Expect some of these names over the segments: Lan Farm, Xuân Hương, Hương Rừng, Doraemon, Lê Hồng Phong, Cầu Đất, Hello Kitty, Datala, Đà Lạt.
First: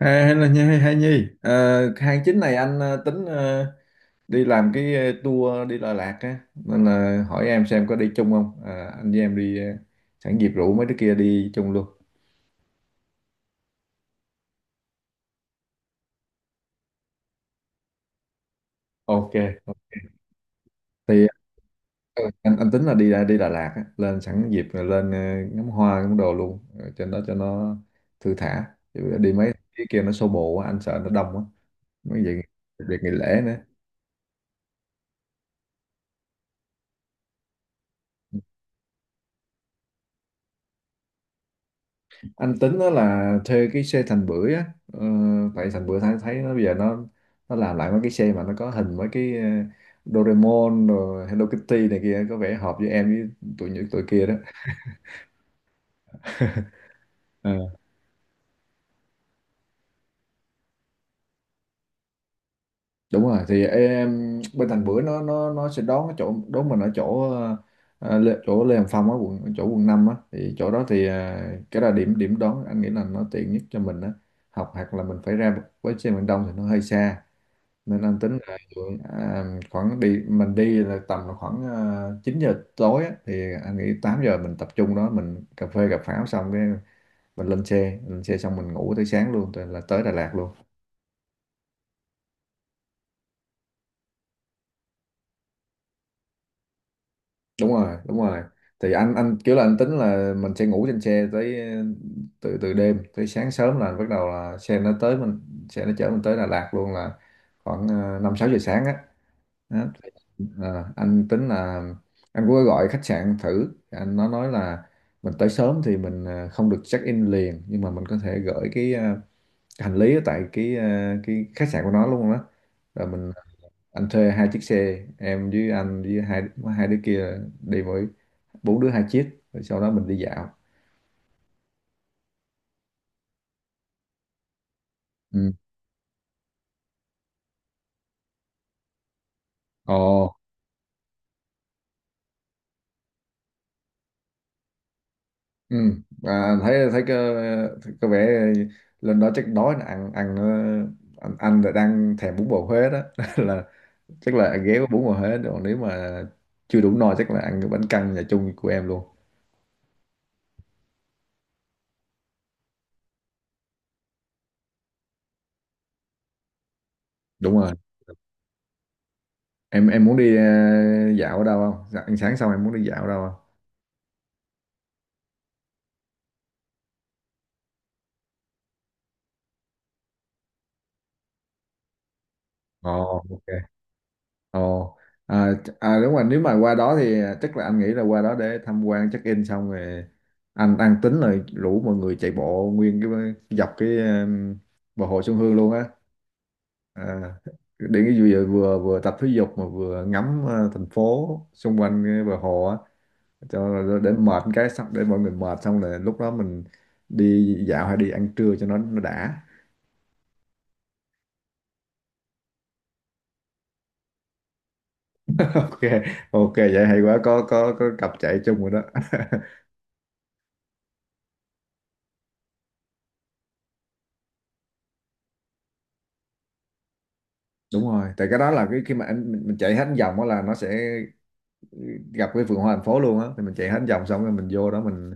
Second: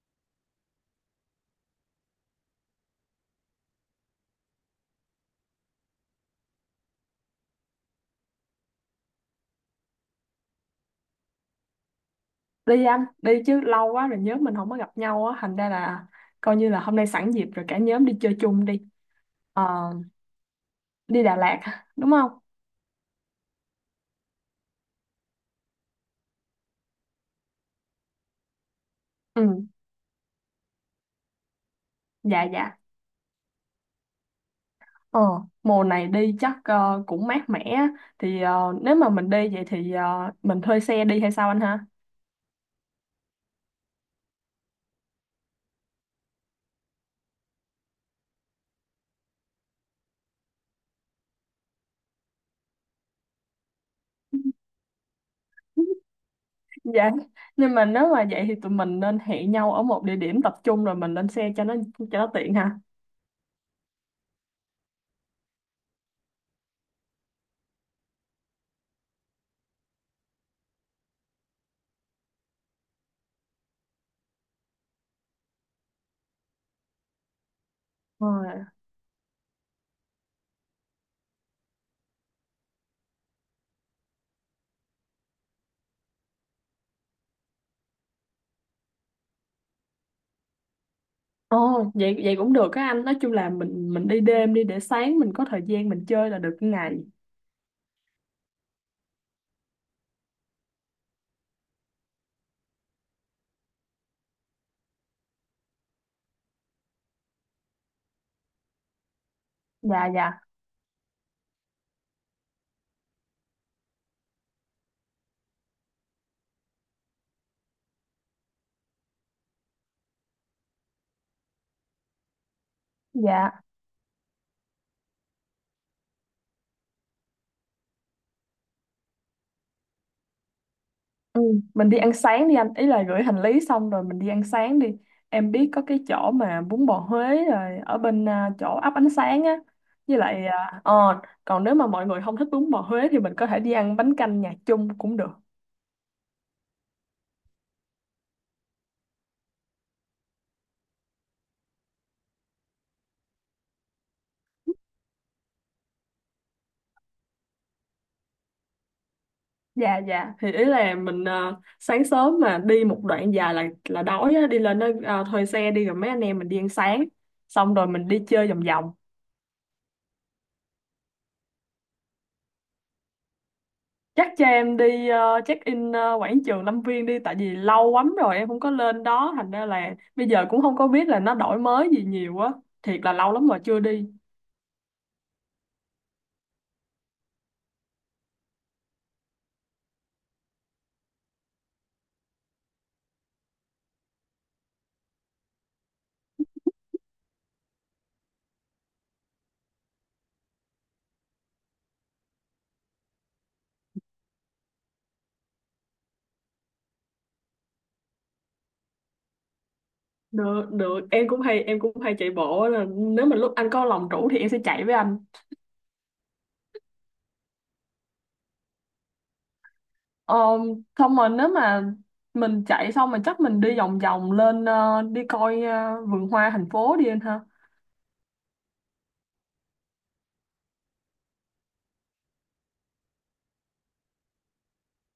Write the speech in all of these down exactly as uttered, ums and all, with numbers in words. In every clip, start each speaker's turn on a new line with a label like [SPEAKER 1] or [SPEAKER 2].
[SPEAKER 1] À, hay là Nhi, hay Nhi. Ờ, Tháng chín này anh ờ, tính ờ, đi làm cái ờ, tour đi Đà Lạt á nên là hỏi em xem có đi chung không. À, anh với em đi ờ, sẵn dịp rủ mấy đứa kia đi chung luôn.
[SPEAKER 2] Đi anh, đi chứ lâu quá rồi nhóm mình không có gặp nhau á, thành ra là coi như là hôm nay sẵn dịp rồi cả nhóm đi chơi chung đi.
[SPEAKER 1] Ok.
[SPEAKER 2] Ờ, đi
[SPEAKER 1] Thì
[SPEAKER 2] Đà Lạt hả? Đúng
[SPEAKER 1] ờ,
[SPEAKER 2] không?
[SPEAKER 1] anh anh tính là đi đi Đà Lạt á, lên sẵn dịp rồi lên ờ, ngắm hoa ngắm đồ luôn. Ờ, Trên đó cho nó thư thả. Chứ đi
[SPEAKER 2] Ừ,
[SPEAKER 1] mấy cái kia nó xô bồ quá, anh sợ nó đông quá. Mấy vậy
[SPEAKER 2] dạ dạ.
[SPEAKER 1] việc nghỉ lễ nữa.
[SPEAKER 2] ờ Mùa này đi chắc ờ, cũng mát mẻ á. Thì ờ, nếu mà mình đi vậy thì ờ, mình thuê xe đi hay sao anh ha?
[SPEAKER 1] Anh tính đó là thuê cái xe Thành Bưởi á, ờ, tại Thành Bưởi thấy thấy nó bây giờ nó nó làm lại mấy cái xe mà nó có hình mấy cái ờ, Doraemon rồi Hello Kitty này kia, có vẻ hợp với em với tụi những tụi kia đó.
[SPEAKER 2] Dạ,
[SPEAKER 1] Ờ.
[SPEAKER 2] nhưng mà nếu mà vậy thì tụi mình nên hẹn nhau ở một địa điểm tập trung rồi mình lên xe cho nó cho nó tiện ha.
[SPEAKER 1] Đúng rồi, thì em bên Thành Bưởi nó nó nó sẽ đón, cái chỗ đón mình ở chỗ ờ, Lê- chỗ Lê Hồng Phong á, quận chỗ quận năm á, thì chỗ đó thì ờ, cái là điểm điểm đón, anh nghĩ là nó tiện nhất cho mình á, học hoặc là mình phải ra với xe miền Đông thì nó hơi xa, nên anh tính là
[SPEAKER 2] Rồi.
[SPEAKER 1] à, khoảng đi mình đi là tầm khoảng uh, chín giờ tối á, thì anh nghĩ tám giờ mình tập trung đó, mình cà phê cà pháo xong cái mình lên xe lên xe xong mình ngủ tới sáng luôn, tới là tới Đà Lạt luôn.
[SPEAKER 2] Ồ, vậy vậy cũng được á anh. Nói chung là mình mình đi đêm đi để sáng mình có thời gian mình chơi là được cái ngày.
[SPEAKER 1] Đúng rồi, đúng rồi, thì anh anh kiểu là anh tính là mình sẽ ngủ trên xe tới ờ, từ từ đêm tới sáng sớm là bắt đầu là xe nó tới mình, xe nó chở mình tới Đà Lạt luôn, là khoảng à, năm sáu giờ sáng á. Đó.
[SPEAKER 2] Dạ dạ
[SPEAKER 1] Ờ, anh tính là anh cũng có gọi khách sạn thử, anh nó nói là mình tới sớm thì mình ờ, không được check in liền, nhưng mà mình có thể gửi cái ờ, hành lý ở tại cái ờ, cái khách sạn của nó luôn đó, rồi mình
[SPEAKER 2] dạ.
[SPEAKER 1] anh thuê hai chiếc xe, em với anh với hai hai đứa kia, đi mỗi bốn đứa hai chiếc, rồi sau đó mình đi dạo.
[SPEAKER 2] Ừ. Mình đi ăn sáng đi anh, ý là gửi hành lý xong rồi mình đi ăn sáng đi. Em
[SPEAKER 1] Ừ.
[SPEAKER 2] biết có cái chỗ mà bún bò Huế rồi ở bên à, chỗ ấp ánh sáng á.
[SPEAKER 1] Ồ.
[SPEAKER 2] Với lại à, ờ còn nếu mà mọi người không thích bún bò Huế thì mình có thể đi ăn bánh canh nhà chung cũng được.
[SPEAKER 1] Ừ. À, thấy thấy có, có vẻ lên đó chắc đói nè, ăn ăn ờ, anh anh là đang thèm bún bò Huế đó là chắc là ăn ghé có bún bò Huế rồi, nếu mà chưa đủ no chắc là ăn cái bánh căn nhà chung của em luôn.
[SPEAKER 2] Dạ dạ, thì ý là mình à, sáng sớm mà đi một đoạn dài là là đói á, đi lên đó à, thuê xe đi rồi mấy anh em mình đi ăn sáng
[SPEAKER 1] Đúng rồi.
[SPEAKER 2] xong rồi mình đi chơi vòng vòng.
[SPEAKER 1] Em em muốn đi ờ, dạo ở đâu không? Dạ, ăn sáng xong em muốn đi dạo ở đâu không?
[SPEAKER 2] Chắc cho em đi ờ, check in ờ, quảng trường Lâm Viên đi, tại vì lâu lắm rồi em không có lên đó, thành ra là bây giờ cũng không có biết là nó đổi mới gì nhiều á.
[SPEAKER 1] Ồ,
[SPEAKER 2] Thiệt là lâu
[SPEAKER 1] ok.
[SPEAKER 2] lắm rồi chưa đi.
[SPEAKER 1] ồ à, ch- à, Đúng rồi, nếu mà qua đó thì à, chắc là anh nghĩ là qua đó để tham quan check in xong rồi anh anh tính là rủ mọi người chạy bộ nguyên cái, dọc cái um, bờ hồ Xuân Hương luôn á, à, để cái vừa vừa vừa tập thể dục mà vừa ngắm ờ, thành phố xung quanh cái bờ hồ á, cho để mệt cái xong, để mọi người mệt xong là lúc đó mình đi dạo hay đi ăn trưa cho nó nó đã.
[SPEAKER 2] Được được, em cũng hay em cũng hay chạy bộ á, là nếu mà lúc anh có lòng rủ thì em sẽ chạy với anh.
[SPEAKER 1] Ok, ok, vậy hay quá, có có có cặp chạy chung rồi đó.
[SPEAKER 2] Ờ, xong rồi nếu mà mình chạy xong mà chắc mình đi vòng vòng lên ờ, đi coi ờ, vườn hoa thành phố đi anh ha.
[SPEAKER 1] Đúng rồi, tại cái đó là cái khi mà anh mình, mình chạy hết vòng đó là nó sẽ gặp cái vườn hoa thành phố luôn á, thì mình chạy hết vòng xong rồi mình vô đó mình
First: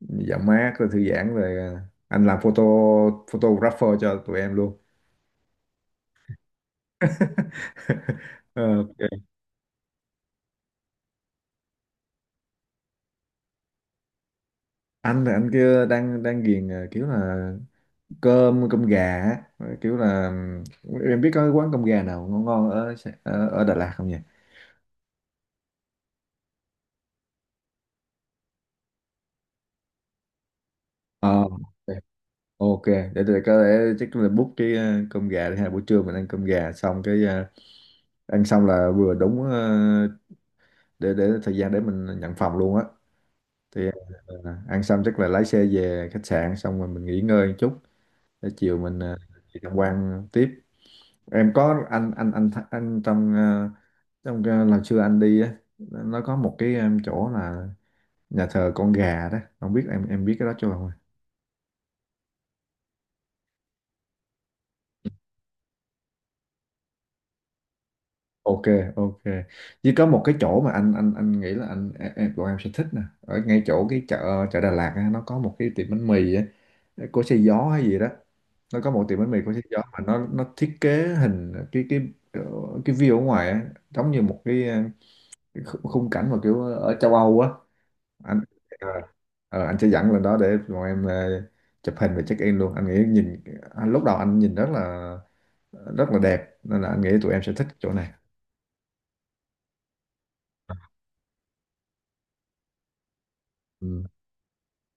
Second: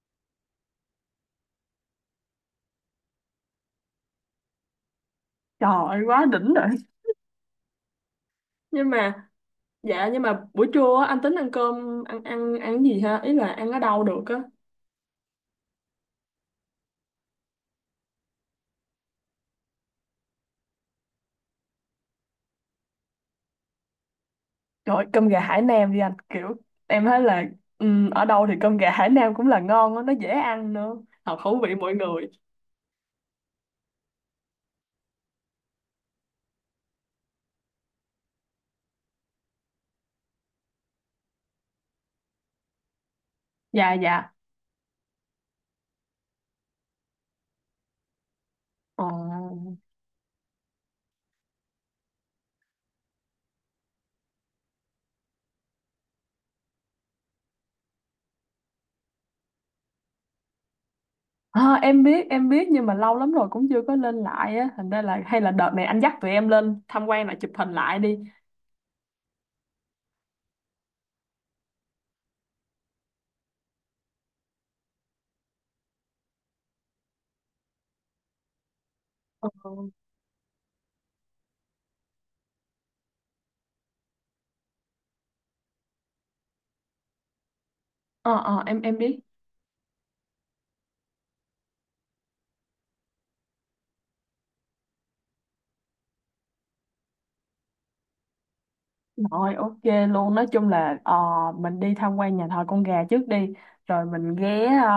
[SPEAKER 1] dạo mát rồi thư giãn rồi à, anh làm photo photographer cho tụi em luôn.
[SPEAKER 2] Trời ơi, quá đỉnh rồi.
[SPEAKER 1] Ờ,
[SPEAKER 2] Nhưng
[SPEAKER 1] ok.
[SPEAKER 2] mà dạ, nhưng mà buổi trưa á, anh tính ăn cơm ăn ăn ăn gì ha, ý là ăn ở đâu được á?
[SPEAKER 1] Anh là anh kia đang đang ghiền à, kiểu là cơm cơm gà á. Rồi kiểu là em biết có cái quán cơm gà nào ngon ngon ở Sài- ở, ở Đà Lạt không nhỉ?
[SPEAKER 2] Trời ơi, cơm gà Hải Nam đi anh, kiểu em thấy là ừm, ở đâu thì cơm gà Hải Nam cũng là ngon á, nó dễ ăn nữa,
[SPEAKER 1] Ờ,
[SPEAKER 2] hợp khẩu vị mỗi
[SPEAKER 1] ok.
[SPEAKER 2] người.
[SPEAKER 1] Ok, để tôi có thể chắc là book cái ờ, cơm gà đi ha, buổi trưa mình ăn cơm gà xong cái ờ, ăn xong là vừa đúng ờ, để để thời gian để mình nhận phòng luôn á, thì
[SPEAKER 2] Dạ dạ.
[SPEAKER 1] ờ, ăn xong chắc là lái xe về khách sạn xong rồi mình nghỉ ngơi một chút để chiều mình
[SPEAKER 2] Ờ.
[SPEAKER 1] ờ, đi tham quan tiếp. Em có, anh anh anh th- anh trong ờ, trong cái lần xưa anh đi á, nó có một cái, em, chỗ là nhà thờ con gà đó, không biết em em biết cái đó chưa không?
[SPEAKER 2] Ờ, em biết em biết nhưng mà lâu lắm rồi cũng chưa có lên lại á, thành ra là hay là đợt này anh dắt tụi em lên tham quan lại chụp hình lại đi.
[SPEAKER 1] Ok. Ok. Chỉ có một cái chỗ mà anh anh anh nghĩ là anh em em- bọn em sẽ thích nè, ở ngay chỗ cái chợ chợ Đà Lạt á, nó có một cái tiệm bánh mì á, của xe gió hay gì đó, nó có một tiệm bánh mì
[SPEAKER 2] ờ
[SPEAKER 1] của xe gió mà nó nó thiết kế hình cái cái ờ, cái view ở ngoài á, giống như một cái khu- khung cảnh mà kiểu ở châu Âu á.
[SPEAKER 2] ờ
[SPEAKER 1] anh
[SPEAKER 2] ờ, em
[SPEAKER 1] Ờ,
[SPEAKER 2] em biết.
[SPEAKER 1] ờ, anh sẽ dẫn lên đó để bọn em ờ, chụp hình và check in luôn, anh nghĩ nhìn, anh, lúc đầu anh nhìn rất là rất là đẹp, nên là anh nghĩ tụi em sẽ thích chỗ này.
[SPEAKER 2] Rồi ok luôn, nói chung là ờ, mình đi tham quan nhà thờ con gà trước đi.
[SPEAKER 1] Ừ.
[SPEAKER 2] Rồi mình ghé ờ,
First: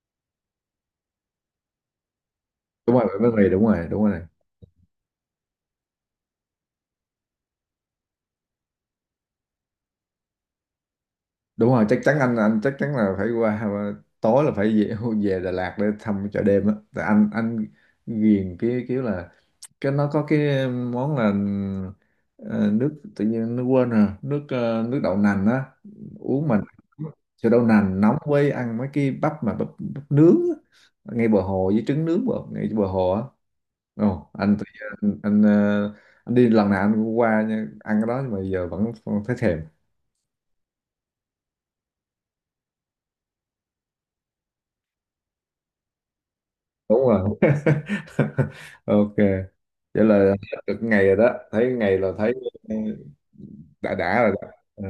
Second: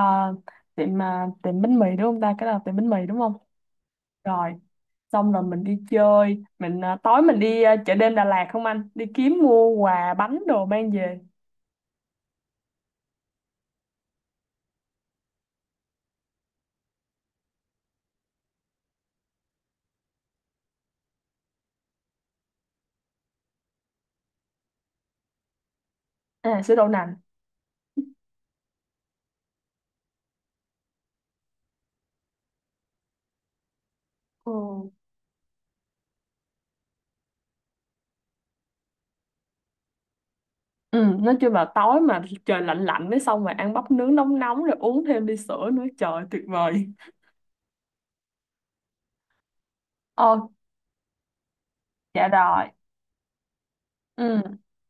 [SPEAKER 2] tiệm ờ, tiệm bánh mì đúng không ta, cái đó là tiệm bánh
[SPEAKER 1] Đúng
[SPEAKER 2] mì
[SPEAKER 1] rồi,
[SPEAKER 2] đúng
[SPEAKER 1] bởi
[SPEAKER 2] không?
[SPEAKER 1] vì đúng rồi, đúng rồi,
[SPEAKER 2] Rồi xong rồi mình đi chơi, mình à, tối mình đi à, chợ đêm Đà Lạt không anh, đi kiếm mua quà bánh đồ mang về.
[SPEAKER 1] đúng rồi, chắc chắn, anh anh chắc chắn là phải qua, tối là phải về, về Đà Lạt để thăm chợ đêm á. Tại anh anh ghiền cái kiểu là cái nó có cái món là ờ, nước tự nhiên nó quên rồi, nước ờ, nước đậu nành á uống, mà
[SPEAKER 2] À, sữa đậu nành.
[SPEAKER 1] sữa đậu nành nóng với ăn mấy cái bắp mà bắp, bắp nướng á, ngay bờ hồ, với trứng nướng bờ, ngay bờ hồ á. Ồ,
[SPEAKER 2] Ừ.
[SPEAKER 1] anh, tự nhiên- anh anh ờ, anh đi lần nào anh cũng qua nha, ăn cái đó, nhưng mà giờ vẫn thấy thèm.
[SPEAKER 2] Ừ, nói chung là tối mà trời lạnh lạnh mới xong rồi ăn bắp nướng nóng nóng rồi uống thêm ly sữa nữa, trời tuyệt vời.
[SPEAKER 1] Đúng rồi. Ok, vậy là
[SPEAKER 2] Ờ,
[SPEAKER 1] hết được ngày rồi đó, thấy ngày là
[SPEAKER 2] dạ
[SPEAKER 1] thấy
[SPEAKER 2] rồi.
[SPEAKER 1] ờ, đã đã rồi
[SPEAKER 2] Ừ,
[SPEAKER 1] đó. Ờ.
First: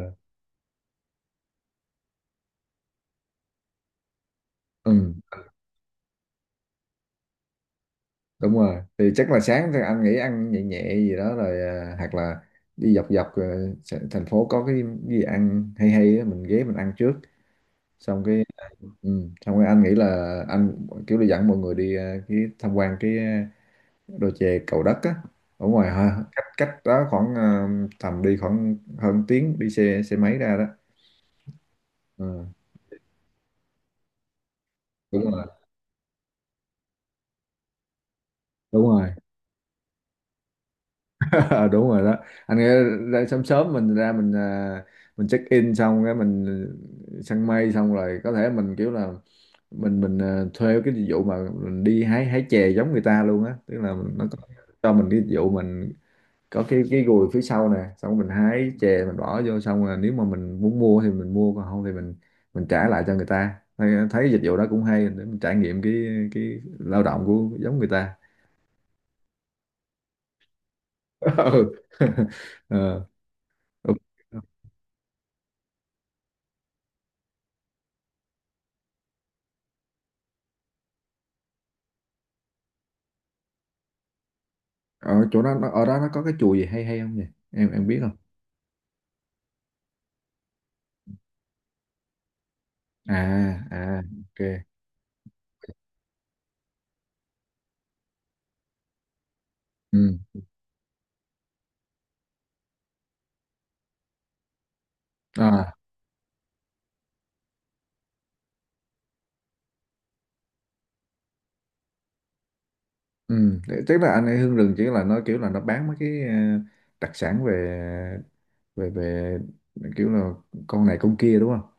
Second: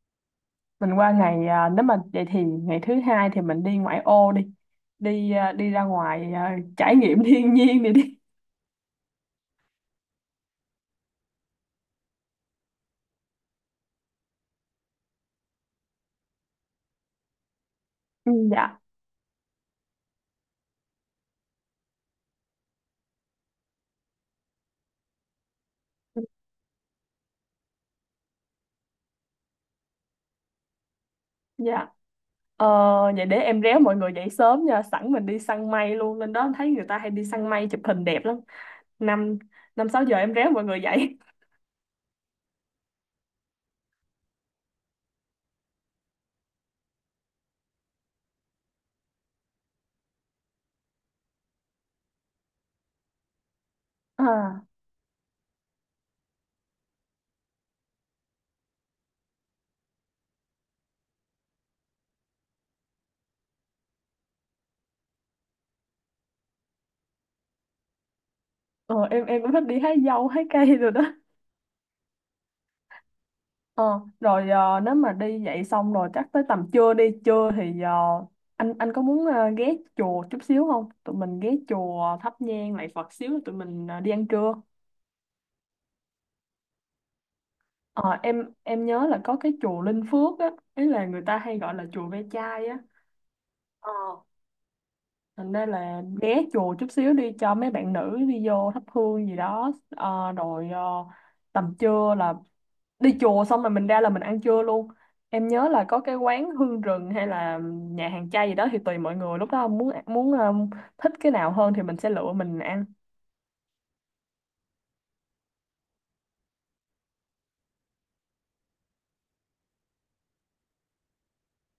[SPEAKER 2] mình qua ngày à, nếu mà vậy thì ngày thứ hai thì mình đi ngoại ô đi.
[SPEAKER 1] Ừ.
[SPEAKER 2] Đi à, đi ra ngoài à, trải nghiệm thiên nhiên đi đi.
[SPEAKER 1] Đúng rồi, thì chắc là sáng thì anh nghĩ ăn nhẹ nhẹ gì đó rồi, à, hoặc là đi dọc dọc ờ, s- thành phố có cái gì ăn hay hay á, mình ghé mình ăn trước xong
[SPEAKER 2] Ừ,
[SPEAKER 1] cái,
[SPEAKER 2] dạ.
[SPEAKER 1] ừ, xong cái anh nghĩ là anh kiểu đi dẫn mọi người đi ờ, cái tham quan cái ờ, đồi chè Cầu Đất á, ở ngoài ha, cách cách đó khoảng ờ, tầm đi khoảng hơn tiếng đi xe xe máy ra đó.
[SPEAKER 2] Dạ.
[SPEAKER 1] Ừ,
[SPEAKER 2] Ờ, vậy để em réo mọi người dậy sớm nha, sẵn mình
[SPEAKER 1] đúng
[SPEAKER 2] đi
[SPEAKER 1] rồi,
[SPEAKER 2] săn mây luôn, lên đó thấy người ta hay đi săn mây chụp hình đẹp lắm.
[SPEAKER 1] đúng rồi.
[SPEAKER 2] Năm Năm sáu giờ em réo mọi người dậy.
[SPEAKER 1] Đúng rồi đó, anh nghĩ ra sớm sớm mình ra, mình à, mình check in xong cái mình ờ, săn mây xong rồi, có thể mình kiểu là mình mình à, thuê cái dịch vụ mà mình đi hái hái chè giống người ta luôn á, tức là mình, nó có,
[SPEAKER 2] À,
[SPEAKER 1] cho mình cái dịch vụ, mình có cái cái gùi phía sau nè, xong mình hái chè mình bỏ vô, xong rồi nếu mà mình muốn mua thì mình mua, còn không thì mình mình trả lại cho người ta, thấy, thấy dịch vụ đó cũng hay, để mình trải nghiệm cái cái lao động của giống người ta.
[SPEAKER 2] ờ, em em cũng thích đi hái dâu hái cây rồi đó.
[SPEAKER 1] Ừ. Ờ. Ừ.
[SPEAKER 2] Ờ, rồi ờ, nếu mà đi dậy xong rồi chắc tới tầm trưa đi trưa thì ờ, anh anh có muốn ờ, ghé chùa chút xíu không? Tụi mình ghé chùa thắp nhang lại Phật xíu rồi tụi mình ờ, đi ăn trưa.
[SPEAKER 1] Ở chỗ đó nó- ở đó nó có cái chùa gì hay hay không nhỉ? Em em biết không?
[SPEAKER 2] Ờ, em em nhớ là có cái chùa Linh Phước á, ý là người ta hay gọi là chùa ve chai á.
[SPEAKER 1] À.
[SPEAKER 2] Ờ,
[SPEAKER 1] À. Ok.
[SPEAKER 2] thành ra là ghé chùa chút xíu đi cho mấy bạn nữ đi vô thắp hương gì đó.
[SPEAKER 1] Ừ.
[SPEAKER 2] Ờ, rồi ờ, tầm trưa là đi chùa xong rồi mình ra là mình ăn trưa luôn. Em nhớ
[SPEAKER 1] À.
[SPEAKER 2] là có cái quán hương rừng hay là nhà hàng chay gì đó thì tùy mọi người lúc đó muốn muốn ờ, thích cái nào hơn thì mình sẽ lựa mình ăn.
[SPEAKER 1] Ừ. Thế- tức là anh ấy Hương Rừng chỉ là nó kiểu là nó bán mấy cái ờ, đặc sản về về về kiểu là con này con kia, đúng không?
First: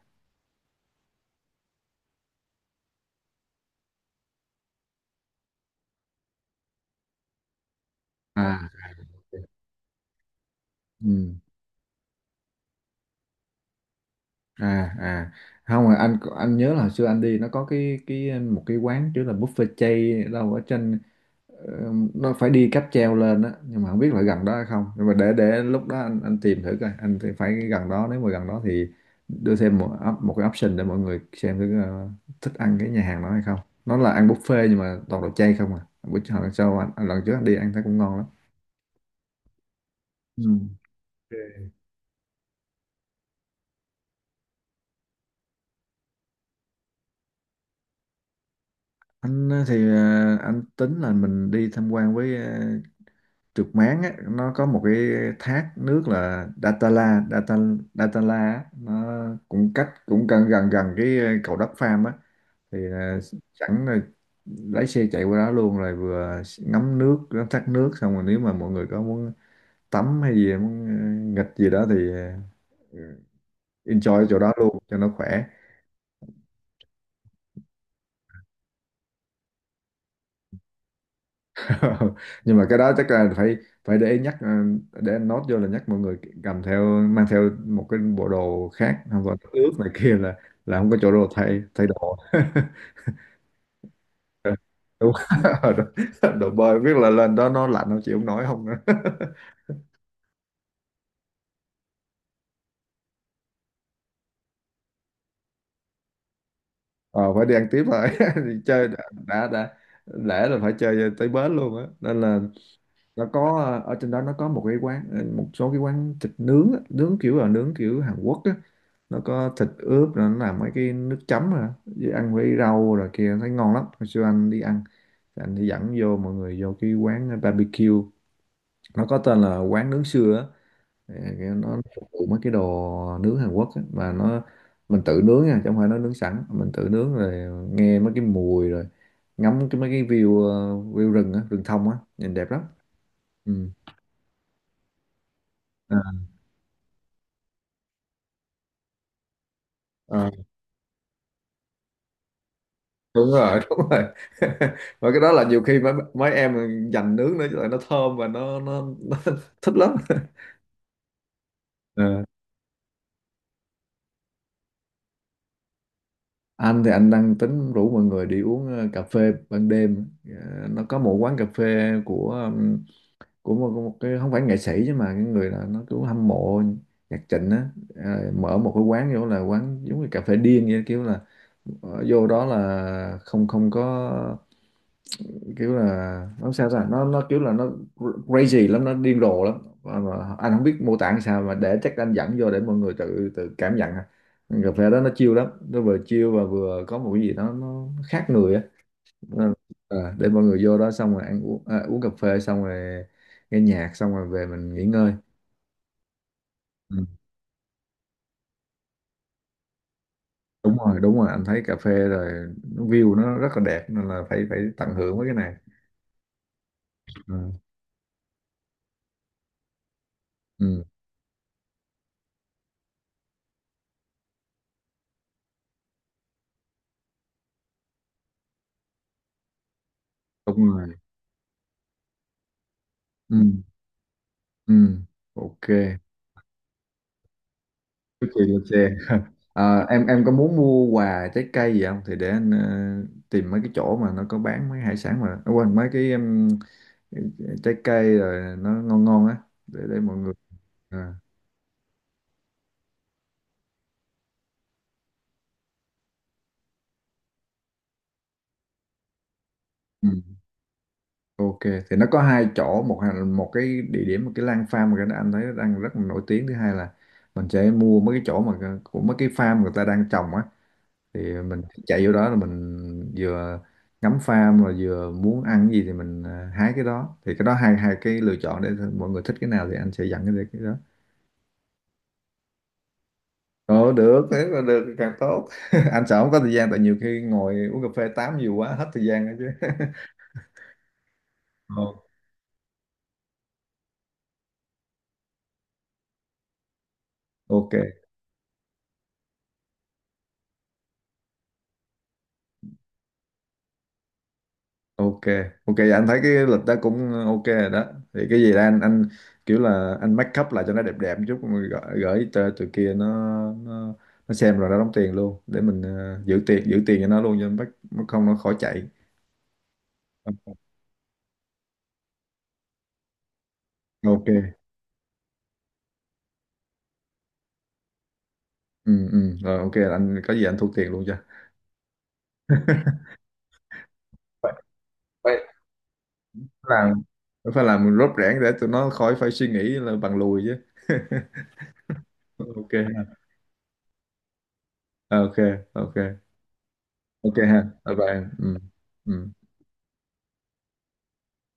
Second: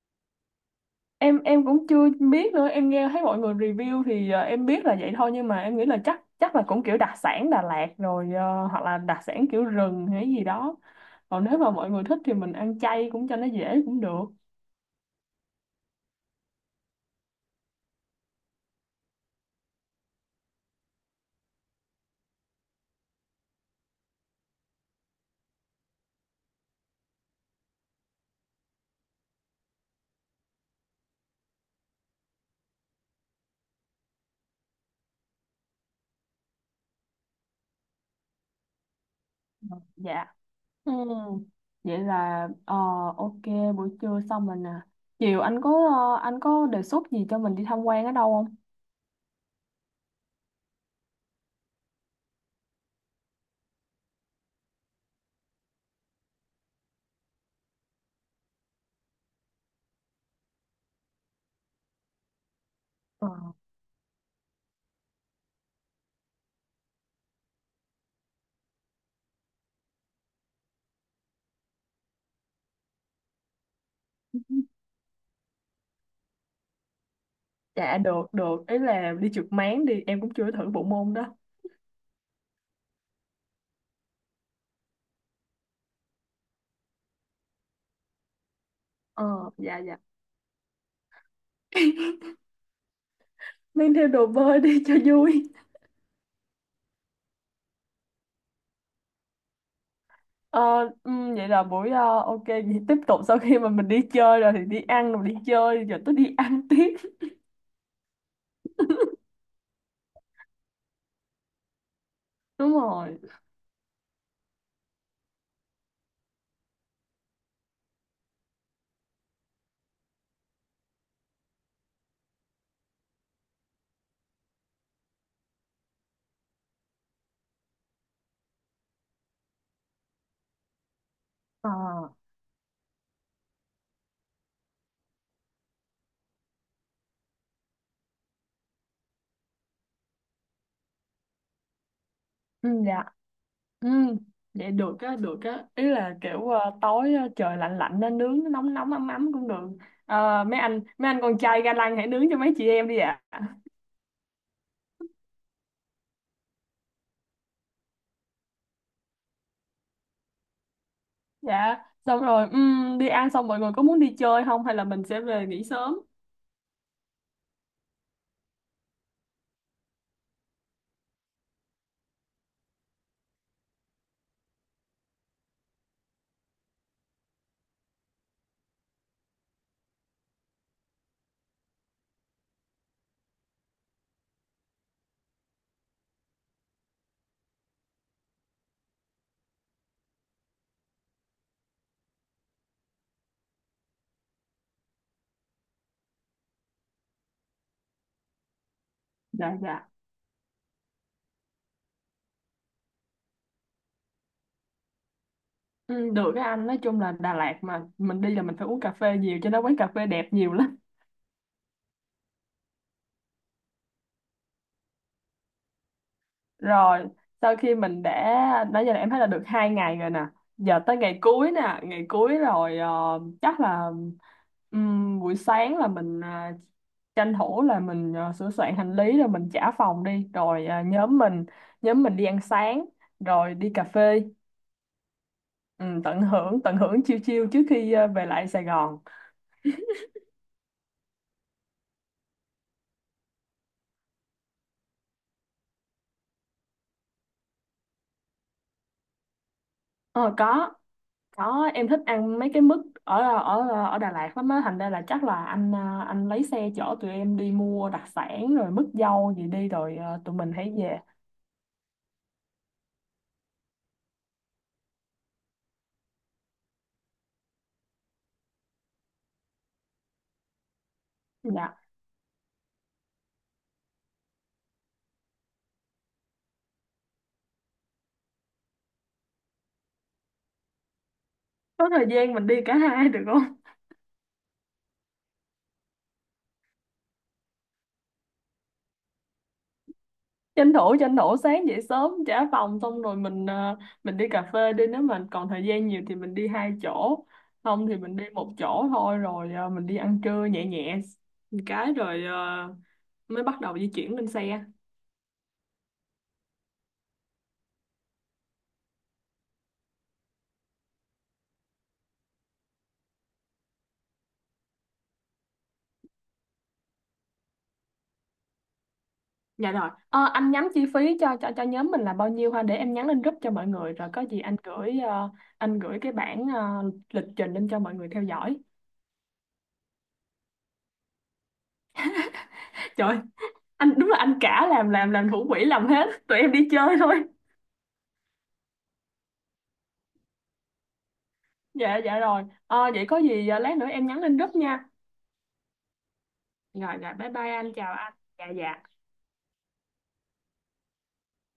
[SPEAKER 2] Em em cũng chưa biết nữa, em nghe thấy mọi người review thì ờ, em biết là vậy thôi, nhưng mà em nghĩ là chắc chắc là cũng kiểu đặc sản Đà Lạt rồi,
[SPEAKER 1] À.
[SPEAKER 2] ờ, hoặc là đặc sản kiểu rừng hay gì đó.
[SPEAKER 1] Ừ.
[SPEAKER 2] Còn nếu mà mọi người thích thì mình ăn chay cũng cho nó dễ cũng được.
[SPEAKER 1] À. À. Không, mà anh anh nhớ là hồi xưa anh đi nó có cái cái một cái quán kiểu là buffet chay đâu ở trên. Ờ, nó phải đi cáp treo lên á, nhưng mà không biết là gần đó hay không. Nhưng mà để để lúc đó anh anh tìm thử coi, anh thì phải gần đó, nếu mà gần đó thì đưa thêm một op- một cái option để mọi người xem thử ờ, thích ăn cái nhà hàng đó hay không. Nó là ăn buffet nhưng mà toàn đồ chay không à, bữa lần sau anh, anh lần trước anh đi ăn thấy cũng ngon lắm.
[SPEAKER 2] Dạ,
[SPEAKER 1] Ừ.
[SPEAKER 2] ừ.
[SPEAKER 1] Ok.
[SPEAKER 2] Vậy là ờ, ok, buổi trưa xong rồi nè, chiều anh có ờ, anh có đề xuất gì cho mình đi tham quan ở đâu không?
[SPEAKER 1] Anh ờ, thì ờ, anh tính là mình đi tham quan với ờ, trượt máng á. Nó có một cái thác nước là Datala Data, Datala á. Nó cũng cách cũng gần gần gần cái ờ, cầu Đất Pham á, thì à,
[SPEAKER 2] Ờ,
[SPEAKER 1] sẵn là lái xe chạy qua đó luôn, rồi vừa ngắm nước ngắm thác nước, xong rồi nếu mà mọi người có muốn tắm hay gì, muốn ờ, nghịch gì đó thì ờ, enjoy ở chỗ đó luôn cho nó khỏe.
[SPEAKER 2] dạ được được, ý là đi trượt máng đi, em cũng chưa thử bộ môn đó.
[SPEAKER 1] Nhưng mà cái đó chắc là phải phải để ý nhắc, ờ, để anh nốt vô là nhắc mọi người cầm theo, mang theo một cái bộ đồ khác không còn
[SPEAKER 2] Ờ,
[SPEAKER 1] ướt
[SPEAKER 2] dạ
[SPEAKER 1] này
[SPEAKER 2] dạ.
[SPEAKER 1] kia, là là không có chỗ đồ thay thay đồ.
[SPEAKER 2] Mang theo đồ bơi đi cho
[SPEAKER 1] Đúng.
[SPEAKER 2] vui.
[SPEAKER 1] Đồ bơi, biết là lên đó nó lạnh không chịu không nổi không nữa.
[SPEAKER 2] Ờ, ừm, vậy là buổi ờ, ok, vậy tiếp tục sau khi mà mình đi chơi rồi thì đi ăn rồi đi chơi giờ tôi đi ăn tiếp.
[SPEAKER 1] Ờ, phải đi ăn tiếp rồi. Thì chơi đã, đã đã lẽ là phải chơi tới bến luôn á, nên là
[SPEAKER 2] Đúng rồi.
[SPEAKER 1] nó có ờ, ở trên đó nó có một cái quán ờ, một số cái quán thịt nướng á, nướng kiểu là nướng kiểu Hàn Quốc á. Nó có thịt ướp rồi nó làm mấy cái nước chấm rồi đó, với ăn với rau rồi kia, thấy ngon lắm. Hồi xưa anh đi ăn thì anh đi dẫn vô mọi người vô cái quán barbecue, nó có tên là quán nướng sưa á. Thì cái-
[SPEAKER 2] ờ
[SPEAKER 1] nó phục vụ mấy cái đồ nướng Hàn Quốc á, mà nó mình tự nướng nha, chứ không phải nó nướng sẵn. Mình tự nướng rồi nghe mấy cái mùi, rồi ngắm cái mấy cái view, ờ, view rừng á, rừng thông á, nhìn đẹp lắm.
[SPEAKER 2] ừm, dạ.
[SPEAKER 1] Ừ.
[SPEAKER 2] Ừm, Vậy được á được á, ý
[SPEAKER 1] À.
[SPEAKER 2] là kiểu ờ, tối ờ, trời lạnh lạnh nên nướng nó nóng nóng ấm ấm cũng được.
[SPEAKER 1] Ờ,
[SPEAKER 2] Ờ, mấy anh mấy anh con trai ga lăng hãy nướng cho mấy chị em đi ạ.
[SPEAKER 1] đúng rồi, đúng rồi. Và cái đó là nhiều khi mấy mấy em dành nướng nữa chứ lại, nó thơm và nó nó, nó thích lắm.
[SPEAKER 2] Dạ
[SPEAKER 1] Ờ.
[SPEAKER 2] xong rồi, ừm, đi ăn xong mọi người có muốn đi chơi không hay là mình sẽ về nghỉ sớm?
[SPEAKER 1] Anh thì anh đang tính rủ mọi người đi uống ờ, cà phê ban đêm. Ờ, nó có một quán cà phê của ừm, của một, một cái, không phải nghệ sĩ chứ, mà cái người là nó cứ hâm mộ nhạc Trịnh á. Ờ, mở một cái quán, vô là quán giống như cà phê điên vậy, kiểu là ờ, vô đó là không không có, kiểu là nó sao ta, nó nó kiểu là nó crazy lắm, nó điên rồ lắm. Mà, mà anh không biết mô tả làm sao, mà để chắc anh dẫn vô để mọi người tự tự cảm nhận ha. Cà phê đó nó chill lắm, nó vừa chill và vừa có một cái gì đó nó khác người á. Nên-
[SPEAKER 2] Dạ dạ.
[SPEAKER 1] À, để mọi người vô đó xong rồi ăn uống, à, uống cà phê xong rồi nghe nhạc, xong rồi về mình nghỉ ngơi.
[SPEAKER 2] Ừm, được cái anh, nói
[SPEAKER 1] Ừ.
[SPEAKER 2] chung là Đà Lạt mà mình đi là mình phải uống cà phê nhiều cho nó, quán cà phê đẹp nhiều lắm.
[SPEAKER 1] Đúng rồi, đúng rồi, anh thấy cà phê rồi, nó view nó rất là đẹp, nên là phải phải tận hưởng với cái này.
[SPEAKER 2] Rồi,
[SPEAKER 1] Ừ.
[SPEAKER 2] sau khi mình đã, nãy giờ là em thấy là được hai ngày rồi nè. Giờ
[SPEAKER 1] Ừ.
[SPEAKER 2] tới ngày cuối nè, ngày cuối rồi, ờ, chắc là ừm, buổi sáng là mình ờ, tranh thủ là mình ờ, sửa soạn hành lý rồi mình trả phòng đi, rồi
[SPEAKER 1] Đúng
[SPEAKER 2] ờ,
[SPEAKER 1] rồi.
[SPEAKER 2] nhóm mình nhóm mình đi ăn sáng
[SPEAKER 1] Ừ.
[SPEAKER 2] rồi đi cà phê.
[SPEAKER 1] Ừ. Ok.
[SPEAKER 2] Ừm, tận hưởng tận hưởng chiêu chiêu trước khi ờ,
[SPEAKER 1] Trước
[SPEAKER 2] về
[SPEAKER 1] khi
[SPEAKER 2] lại
[SPEAKER 1] lên
[SPEAKER 2] Sài
[SPEAKER 1] xe,
[SPEAKER 2] Gòn.
[SPEAKER 1] ờ, em em có muốn mua quà trái cây gì không, thì để anh ờ, tìm mấy cái chỗ mà nó có bán mấy hải sản, mà ờ, quên, mấy cái um, trái cây rồi, nó ngon ngon á, để để mọi người.
[SPEAKER 2] Ờ, có.
[SPEAKER 1] À.
[SPEAKER 2] Có, em thích ăn mấy cái mứt ở ở ở Đà Lạt lắm á, thành ra là chắc là anh à, anh lấy xe chở tụi em đi mua đặc sản rồi mứt dâu gì đi rồi
[SPEAKER 1] Ừ.
[SPEAKER 2] à, tụi mình hãy về.
[SPEAKER 1] Ok, thì nó có hai chỗ, một hà- một cái địa điểm, một cái Lan Farm, mà cái đó anh thấy nó đang rất là nổi tiếng. Thứ hai là mình sẽ mua mấy cái chỗ mà ờ, của mấy cái farm người ta đang trồng á, thì mình
[SPEAKER 2] Dạ.
[SPEAKER 1] chạy vô đó là mình vừa ngắm farm, rồi vừa muốn ăn cái gì thì mình à, hái cái đó. Thì cái đó hai hai cái lựa chọn để mọi người thích cái nào thì anh sẽ dặn cái cái đó.
[SPEAKER 2] Có thời gian mình đi cả hai được không?
[SPEAKER 1] Ồ, được, thế là được thì càng tốt. Anh sợ không có thời gian, tại nhiều khi ngồi uống cà phê tám nhiều quá, hết thời gian đó chứ.
[SPEAKER 2] Tranh thủ tranh thủ sáng dậy
[SPEAKER 1] Ồ.
[SPEAKER 2] sớm trả phòng xong rồi mình à, mình đi cà phê đi, nếu mà còn thời gian nhiều thì mình đi hai chỗ,
[SPEAKER 1] Ok.
[SPEAKER 2] không thì mình đi một chỗ thôi rồi à, mình đi ăn trưa nhẹ nhẹ một cái rồi à, mới bắt đầu di chuyển lên xe.
[SPEAKER 1] Ok. Ok, dạ anh thấy cái lịch đó cũng ok rồi đó, thì cái gì đó anh anh kiểu là anh make up lại cho nó đẹp đẹp một chút, rồi gửi, gửi cho tụi kia, nó nó nó xem rồi nó đóng tiền luôn, để mình ờ, giữ tiền, giữ tiền cho nó luôn cho bắt, không nó khỏi chạy.
[SPEAKER 2] Dạ rồi. Ờ, anh nhắn chi phí cho cho cho nhóm mình là bao nhiêu ha, để em nhắn lên group cho mọi người rồi có gì
[SPEAKER 1] Ok.
[SPEAKER 2] anh gửi ờ, anh gửi cái bản ờ, lịch trình lên cho mọi người theo dõi.
[SPEAKER 1] Ừ ừ rồi, ok, anh có gì anh thu tiền luôn cho.
[SPEAKER 2] Trời ơi, anh đúng là anh
[SPEAKER 1] phải
[SPEAKER 2] cả, làm làm làm
[SPEAKER 1] phải
[SPEAKER 2] thủ quỹ làm hết, tụi em đi chơi
[SPEAKER 1] làm,
[SPEAKER 2] thôi.
[SPEAKER 1] phải làm rốt rẽn để tụi nó khỏi phải suy nghĩ là bằng lùi chứ.
[SPEAKER 2] Dạ dạ rồi.
[SPEAKER 1] Ok
[SPEAKER 2] Ờ, vậy có
[SPEAKER 1] ha.
[SPEAKER 2] gì ờ, lát nữa em nhắn lên group nha.
[SPEAKER 1] Ok. Ok.
[SPEAKER 2] Rồi rồi, bye
[SPEAKER 1] Ok
[SPEAKER 2] bye
[SPEAKER 1] ha.
[SPEAKER 2] anh, chào
[SPEAKER 1] Bye
[SPEAKER 2] anh.
[SPEAKER 1] bye
[SPEAKER 2] Dạ
[SPEAKER 1] em. Ừ.
[SPEAKER 2] dạ.
[SPEAKER 1] Ừ.